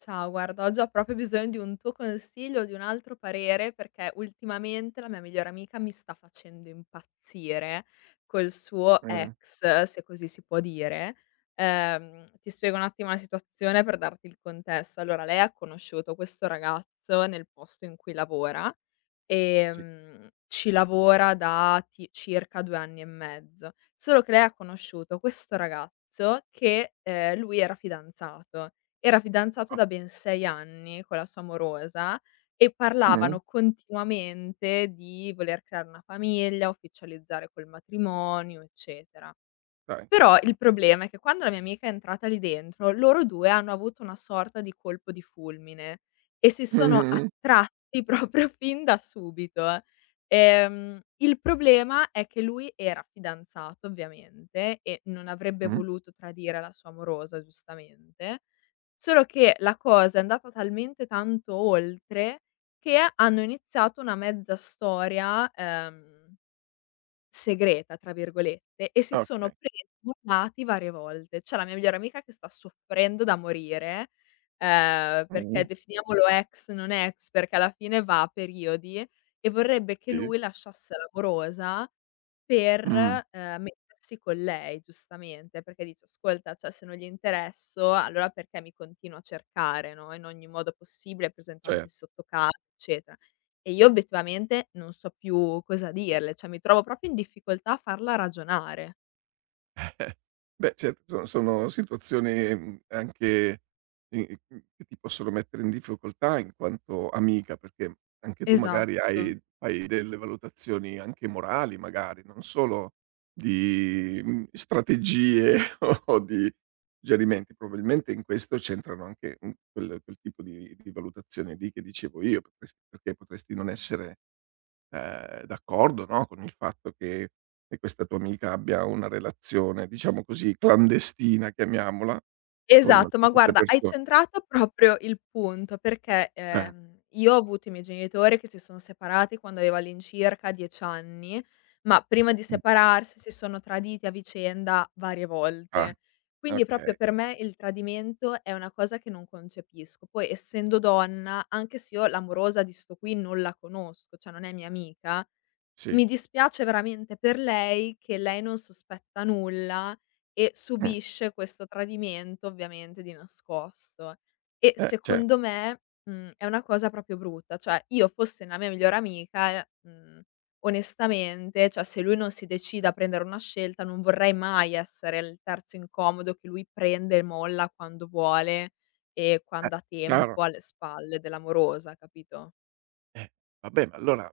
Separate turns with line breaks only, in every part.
Ciao, guarda, oggi ho già proprio bisogno di un tuo consiglio, di un altro parere, perché ultimamente la mia migliore amica mi sta facendo impazzire col suo
Mh.
ex, se così si può dire. Ti spiego un attimo la situazione per darti il contesto. Allora, lei ha conosciuto questo ragazzo nel posto in cui lavora e ci lavora da circa 2 anni e mezzo. Solo che lei ha conosciuto questo ragazzo che lui era fidanzato da ben 6 anni con la sua amorosa e
Mh.
parlavano continuamente di voler creare una famiglia, ufficializzare quel matrimonio, eccetera.
Dai.
Però
Mh.
il problema è che quando la mia amica è entrata lì dentro, loro 2 hanno avuto una sorta di colpo di fulmine e si sono
Mh-mh.
attratti proprio fin da subito. Il problema è che lui era fidanzato ovviamente e non avrebbe
Mh.
voluto tradire la sua amorosa, giustamente, solo che la cosa è andata talmente tanto oltre che hanno iniziato una mezza storia, "segreta" tra virgolette e si sono
Okay.
presi mornati varie volte. C'è la mia migliore amica che sta soffrendo da morire, perché
Mh.
definiamolo ex, non ex, perché alla fine va a periodi e vorrebbe che
Sì.
lui lasciasse l'amorosa
Mh.
per, mettersi con lei giustamente, perché dice: "Ascolta, cioè se non gli interesso allora perché mi continua a cercare, no, in ogni modo possibile presentandosi
Cer
sotto casa, eccetera". E io obiettivamente non so più cosa dirle, cioè mi trovo proprio in difficoltà a farla ragionare.
Beh, certo, sono situazioni, anche che ti possono mettere in difficoltà in quanto amica, perché anche tu magari
Esatto,
hai fai delle valutazioni anche morali, magari, non solo di, strategie o di suggerimenti. Probabilmente in questo c'entrano anche, quel tipo di valutazione lì che dicevo io, potresti perché potresti non essere d'accordo, no, con il fatto che questa tua amica abbia una relazione, diciamo così, clandestina, chiamiamola, con
esatto,
con
ma
queste
guarda hai
persone.
centrato proprio il punto perché,
Eh,
io ho avuto i miei genitori che si sono separati quando avevo all'incirca 10 anni, ma prima di
mh,
separarsi si sono traditi a vicenda varie
ah,
volte. Quindi proprio
okay,
per me il tradimento è una cosa che non concepisco. Poi essendo donna, anche se io l'amorosa di sto qui non la conosco, cioè non è mia amica, mi
sì,
dispiace veramente per lei che lei non sospetta nulla e
mh,
subisce questo tradimento ovviamente di nascosto. E
cer
secondo me, è una cosa proprio brutta. Cioè io fossi la mia migliore amica, onestamente, cioè se lui non si decide a prendere una scelta non vorrei mai essere il terzo incomodo che lui prende e molla quando vuole e
eh,
quando ha
chiaro.
tempo alle spalle dell'amorosa, capito?
Eh, vabbè, ma allora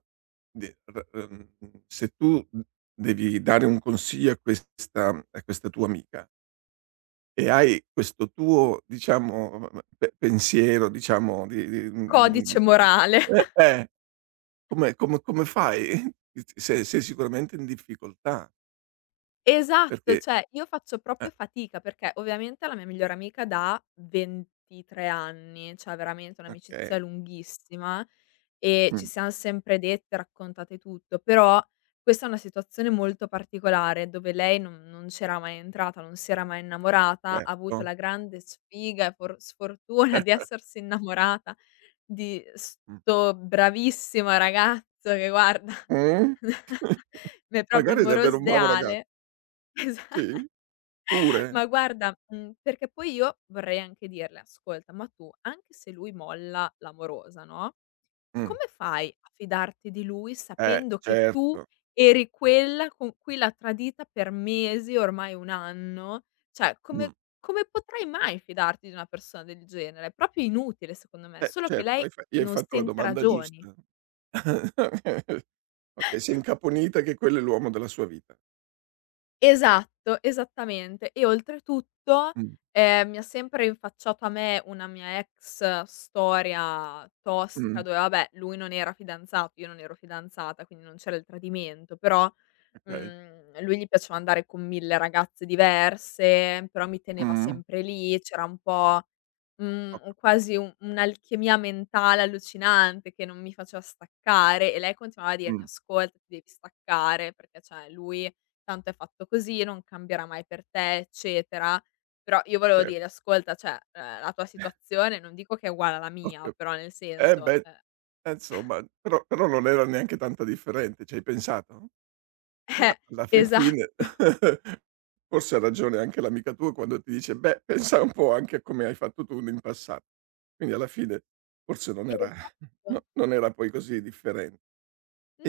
de r se tu, devi dare un consiglio a questa tua amica e hai questo tuo, diciamo, pe pensiero, diciamo, di di
Codice
mhmm,
morale.
eh, eh. Come fai? Sei sicuramente in difficoltà,
Esatto,
perché
cioè io faccio
Eh,
proprio fatica perché ovviamente la mia migliore amica da 23 anni, cioè veramente un'amicizia
okay.
lunghissima e ci
Mh,
siam sempre dette, raccontate tutto, però questa è una situazione molto particolare dove lei non c'era mai entrata, non si era mai innamorata, ha avuto
certo.
la grande sfiga e for sfortuna di
Eh,
essersi innamorata di
mh.
'sto bravissimo ragazzo che guarda,
Mh?
mi è proprio il
Magari è
moroso
davvero un bravo ragazzo.
ideale. Esa
Sì? Pure?
ma guarda, perché poi io vorrei anche dirle: "Ascolta, ma tu anche se lui molla l'amorosa, no,
Mh.
come fai a fidarti di lui sapendo che tu
Certo.
eri quella con cui l'ha tradita per mesi, ormai 1 anno? Cioè, come
Mh.
come potrai mai fidarti di una persona del genere? È proprio inutile secondo me", solo che
Certo,
lei
hai fa gli hai
non
fatto la
sente
domanda
ragioni.
giusta. Okay, si è incaponita che quello è l'uomo della sua vita.
Esatto, esattamente. E oltretutto,
Mh.
mi ha sempre rinfacciato a me una mia ex storia tossica
Mh.
dove, vabbè, lui non era fidanzato, io non ero fidanzata, quindi non c'era il tradimento, però
Okay.
Lui gli piaceva andare con 1000 ragazze diverse, però mi teneva
Mh.
sempre lì, c'era un po',
Ho ca
quasi un'alchimia mentale allucinante che non mi faceva staccare e lei continuava a dirmi:
mh,
"Ascolta, ti devi staccare perché, cioè, lui tanto è fatto così, non cambierà mai per te, eccetera". Però io volevo
certo,
dire: "Ascolta, cioè, la tua situazione non dico che è uguale alla
ho
mia,
cap
però nel
eh
senso"
beh, insomma, però non era neanche tanto differente, ci hai pensato?
eh,
Alla fin fine
esatto,
forse ha ragione anche l'amica tua quando ti dice: "Beh, pensa un po' anche a come hai fatto tu in passato." Quindi alla fine forse non era
esatto.
no non era poi così differen,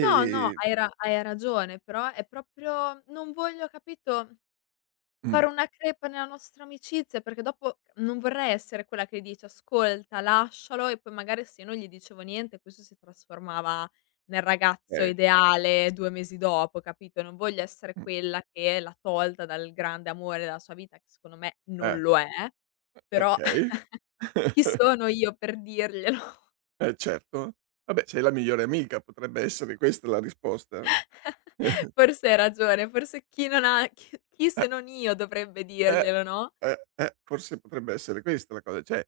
No, no, hai ragione, però è proprio non voglio, capito,
mh,
fare una crepa nella nostra amicizia, perché dopo non vorrei essere quella che dice: "Ascolta, lascialo" e poi magari se io non gli dicevo niente questo si trasformava nel ragazzo
okay,
ideale 2 mesi dopo, capito? Non voglio essere
mh,
quella che l'ha tolta dal grande amore della sua vita, che secondo me non
eh,
lo è, però
okay.
chi sono io per dirglielo?
Certo. Vabbè, sei la migliore amica, potrebbe essere questa la risposta?
Forse hai ragione, forse chi non ha chi chi se
Eh,
non io dovrebbe
eh,
dirglielo, no?
eh, forse potrebbe essere questa la cosa, cioè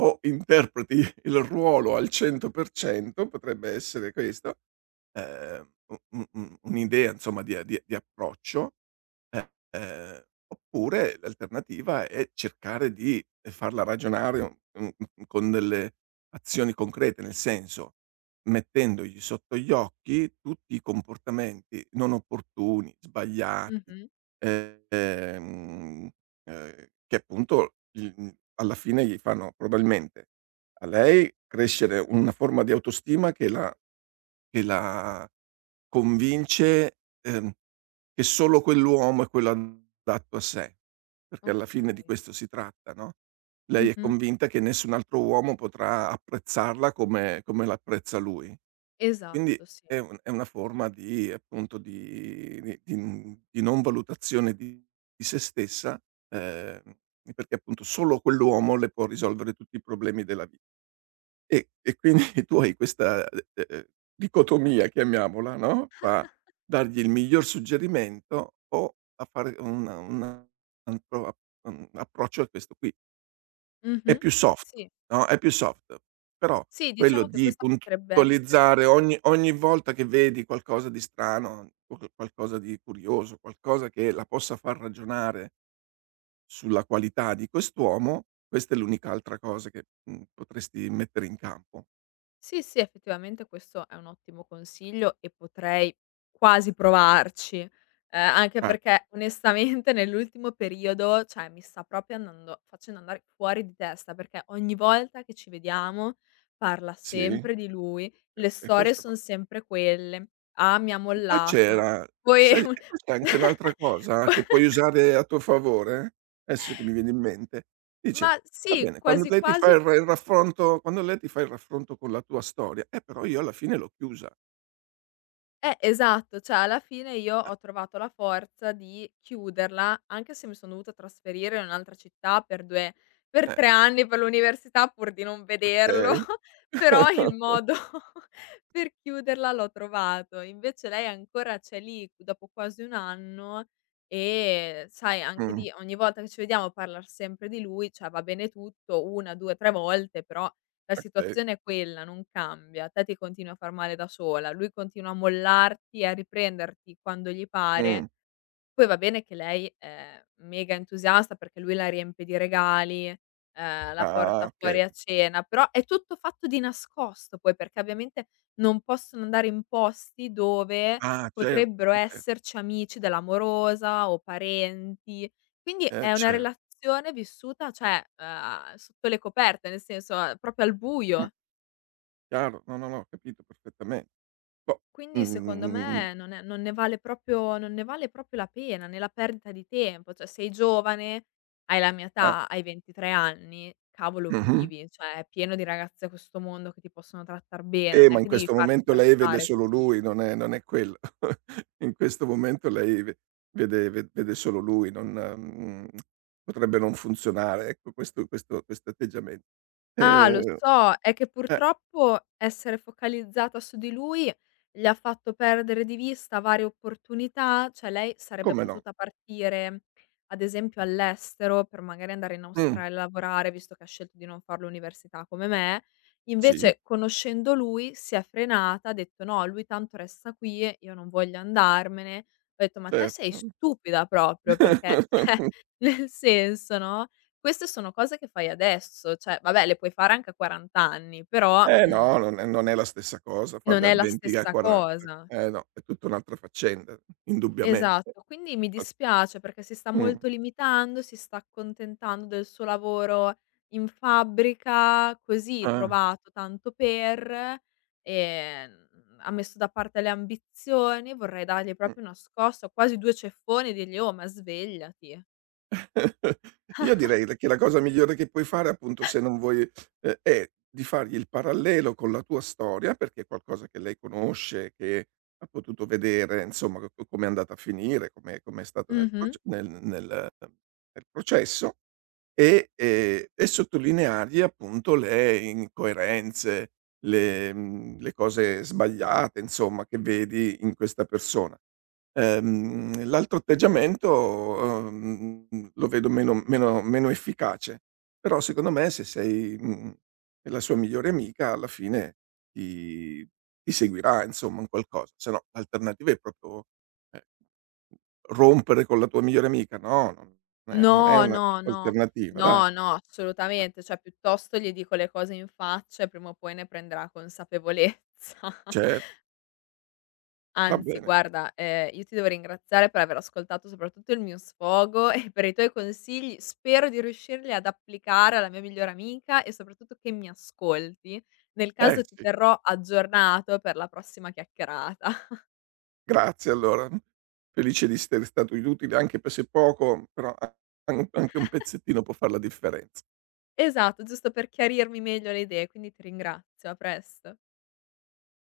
o interpreti il ruolo al 100%, potrebbe essere questo, u u u un'idea insomma di a di di approccio, eh, ehm, oppure l'alternativa è cercare di farla ragionare, con delle azioni concrete, nel senso, mettendogli sotto gli occhi tutti i comportamenti non opportuni, sbagliati,
Mh-mh,
ehm, ehm, che appunto alla fine gli fanno probabilmente a lei crescere una forma di autostima che la convince, che solo quell'uomo è quello adatto a sé, perché alla fine di
okay.
questo si tratta, no, lei è
Mh-mh.
convinta che nessun altro uomo potrà apprezzarla come l'apprezza lui. Quindi
Esatto, sì.
è una forma di appunto di n di non valutazione di se stessa, ehm, perché appunto solo quell'uomo le può risolvere tutti i problemi della vi, e quindi tu hai questa, dicotomia chiamiamola, no, fra dargli il miglior suggerimento o a fare appro un approccio a questo qui. È
Mh-mh.
più soft,
Sì,
no, è più soft, però
sì,
quello
diciamo che
di
questa potrebbe essere.
puntualizzare ogni volta che vedi qualcosa di strano, qualcosa di curioso, qualcosa che la possa far ragionare sulla qualità di quest'uomo, questa è l'unica altra cosa che, potresti mettere in campo.
Sì, sì, effettivamente questo è un ottimo consiglio e potrei quasi provarci, anche
Ah.
perché onestamente nell'ultimo periodo, cioè mi sta proprio andando facendo andare fuori di testa, perché ogni volta che ci vediamo parla
Sì,
sempre di lui, le
e
storie
questo qua.
son sempre quelle: "Ah, mi ha
E poi
mollato".
c'era
Poi
Sai, e questa è anche un'altra cosa che puoi usare a tuo favore, adesso che mi viene in mente, dice:
ma
"Va
sì,
bene,
quasi quasi.
quando lei ti fa il raffronto con la tua storia, però io alla fine l'ho chiusa".
Esatto, cioè alla fine io ho trovato la forza di chiuderla, anche se mi son dovuta trasferire in un'altra città per 2 per 3
Eh,
anni per l'università pur di non vederlo.
okay.
Però il modo per chiuderla l'ho trovato. Invece lei ancora c'è lì dopo quasi 1 anno e sai anche
Mh,
lì ogni volta che ci vediamo parlar sempre di lui, cioè va bene tutto 1, 2, 3 volte, però la
okay.
situazione è quella, non cambia. Te ti continui a far male da sola, lui continua a mollarti e a riprenderti quando gli pare
Mh.
poi va bene che lei è mega entusiasta perché lui la riempie di regali, la
Ah,
porta
okay.
fuori a cena, però è tutto fatto di nascosto poi, perché ovviamente non possono andare in posti dove
Ah, certo,
potrebbero
cer
esserci amici dell'amorosa o parenti. Quindi è una
cer
relazione vissuta, cioè, sotto le coperte, nel senso, proprio al
mh,
buio.
chiaro. No, no, no, ho capito perfettamente. Boh,
Quindi secondo
mhmm,
me non ne vale proprio la pena, né la perdita di tempo. Cioè sei giovane, hai la mia
ah,
età, hai 23 anni, cavolo
mh-mh.
vivi, cioè è pieno di ragazze a questo mondo che ti possono trattar bene, non
Ma
è
in
che devi
questo
farti
momento lei vede
trattare
solo
così.
lui, non è quello. In questo momento lei ve vede solo lui, non mhmm, potrebbe non funzionare, ecco, questo atteggiamen.
Ah, lo
Ehm,
so, è che
eh,
purtroppo essere focalizzata su di lui le ha fatto perdere di vista varie opportunità, cioè lei sarebbe
Come no.
potuta partire, ad esempio, all'estero per magari andare in
Mh,
Australia a lavorare, visto che ha scelto di non far l'università come me.
sì,
Invece, conoscendo lui, si è frenata, ha detto: "No, lui tanto resta qui, io non voglio andarmene". Ho detto: "Ma te
certo.
sei stupida proprio", perché cioè, nel senso, no? Queste sono cose che fai adesso, cioè vabbè le puoi fare anche a 40 anni, però,
Eh no, non è la stessa cosa
non
farle a
è la
20 che a
stessa
40.
cosa.
Eh no, è tutta un'altra faccenda, indubbiamente.
Esatto, quindi mi dispiace perché si sta
Mh,
molto limitando, si sta accontentando del suo lavoro in fabbrica, così
ah.
trovato tanto per, ehm, ha messo da parte le ambizioni, vorrei dargli proprio una scossa, quasi 2 ceffoni e dirgli: "Oh, ma svegliati."
Io direi che la cosa migliore che puoi fare, appunto, se non vuoi è di fargli il parallelo con la tua storia, perché è qualcosa che lei conosce, che ha potuto vedere, insomma, co co com'è andata a finire, com'è stata
Mh-mh.
nel processo e sottolineargli, appunto, le incoerenze, le cose sbagliate, insomma, che vedi in questa persona. L'altro atteggiamento, lo vedo meno efficace, però secondo me se sei, la sua migliore amica alla fine ti ti seguirà insomma in qualcosa, se no l'alternativa è proprio, ehm, rompere con la tua migliore amica, no, non è
No,
una
no,
giusta
no.
alternativa dai.
No, no,
Eh,
assolutamente. Cioè, piuttosto gli dico le cose in faccia e prima o poi ne prenderà consapevolezza.
cer va
Anzi,
bene.
guarda, io ti devo ringraziare per aver ascoltato soprattutto il mio sfogo e per i tuoi consigli. Spero di riuscirli ad applicare alla mia migliore amica e soprattutto che mi ascolti. Nel caso ti
Sì.
terrò aggiornato per la prossima chiacchierata.
Grazie allora. Felice di essere stato di utile anche pe se poco, però a an anche un pezzettino può far la differen
Esatto, giusto per chiarirmi meglio le idee, quindi ti ringrazio. A presto.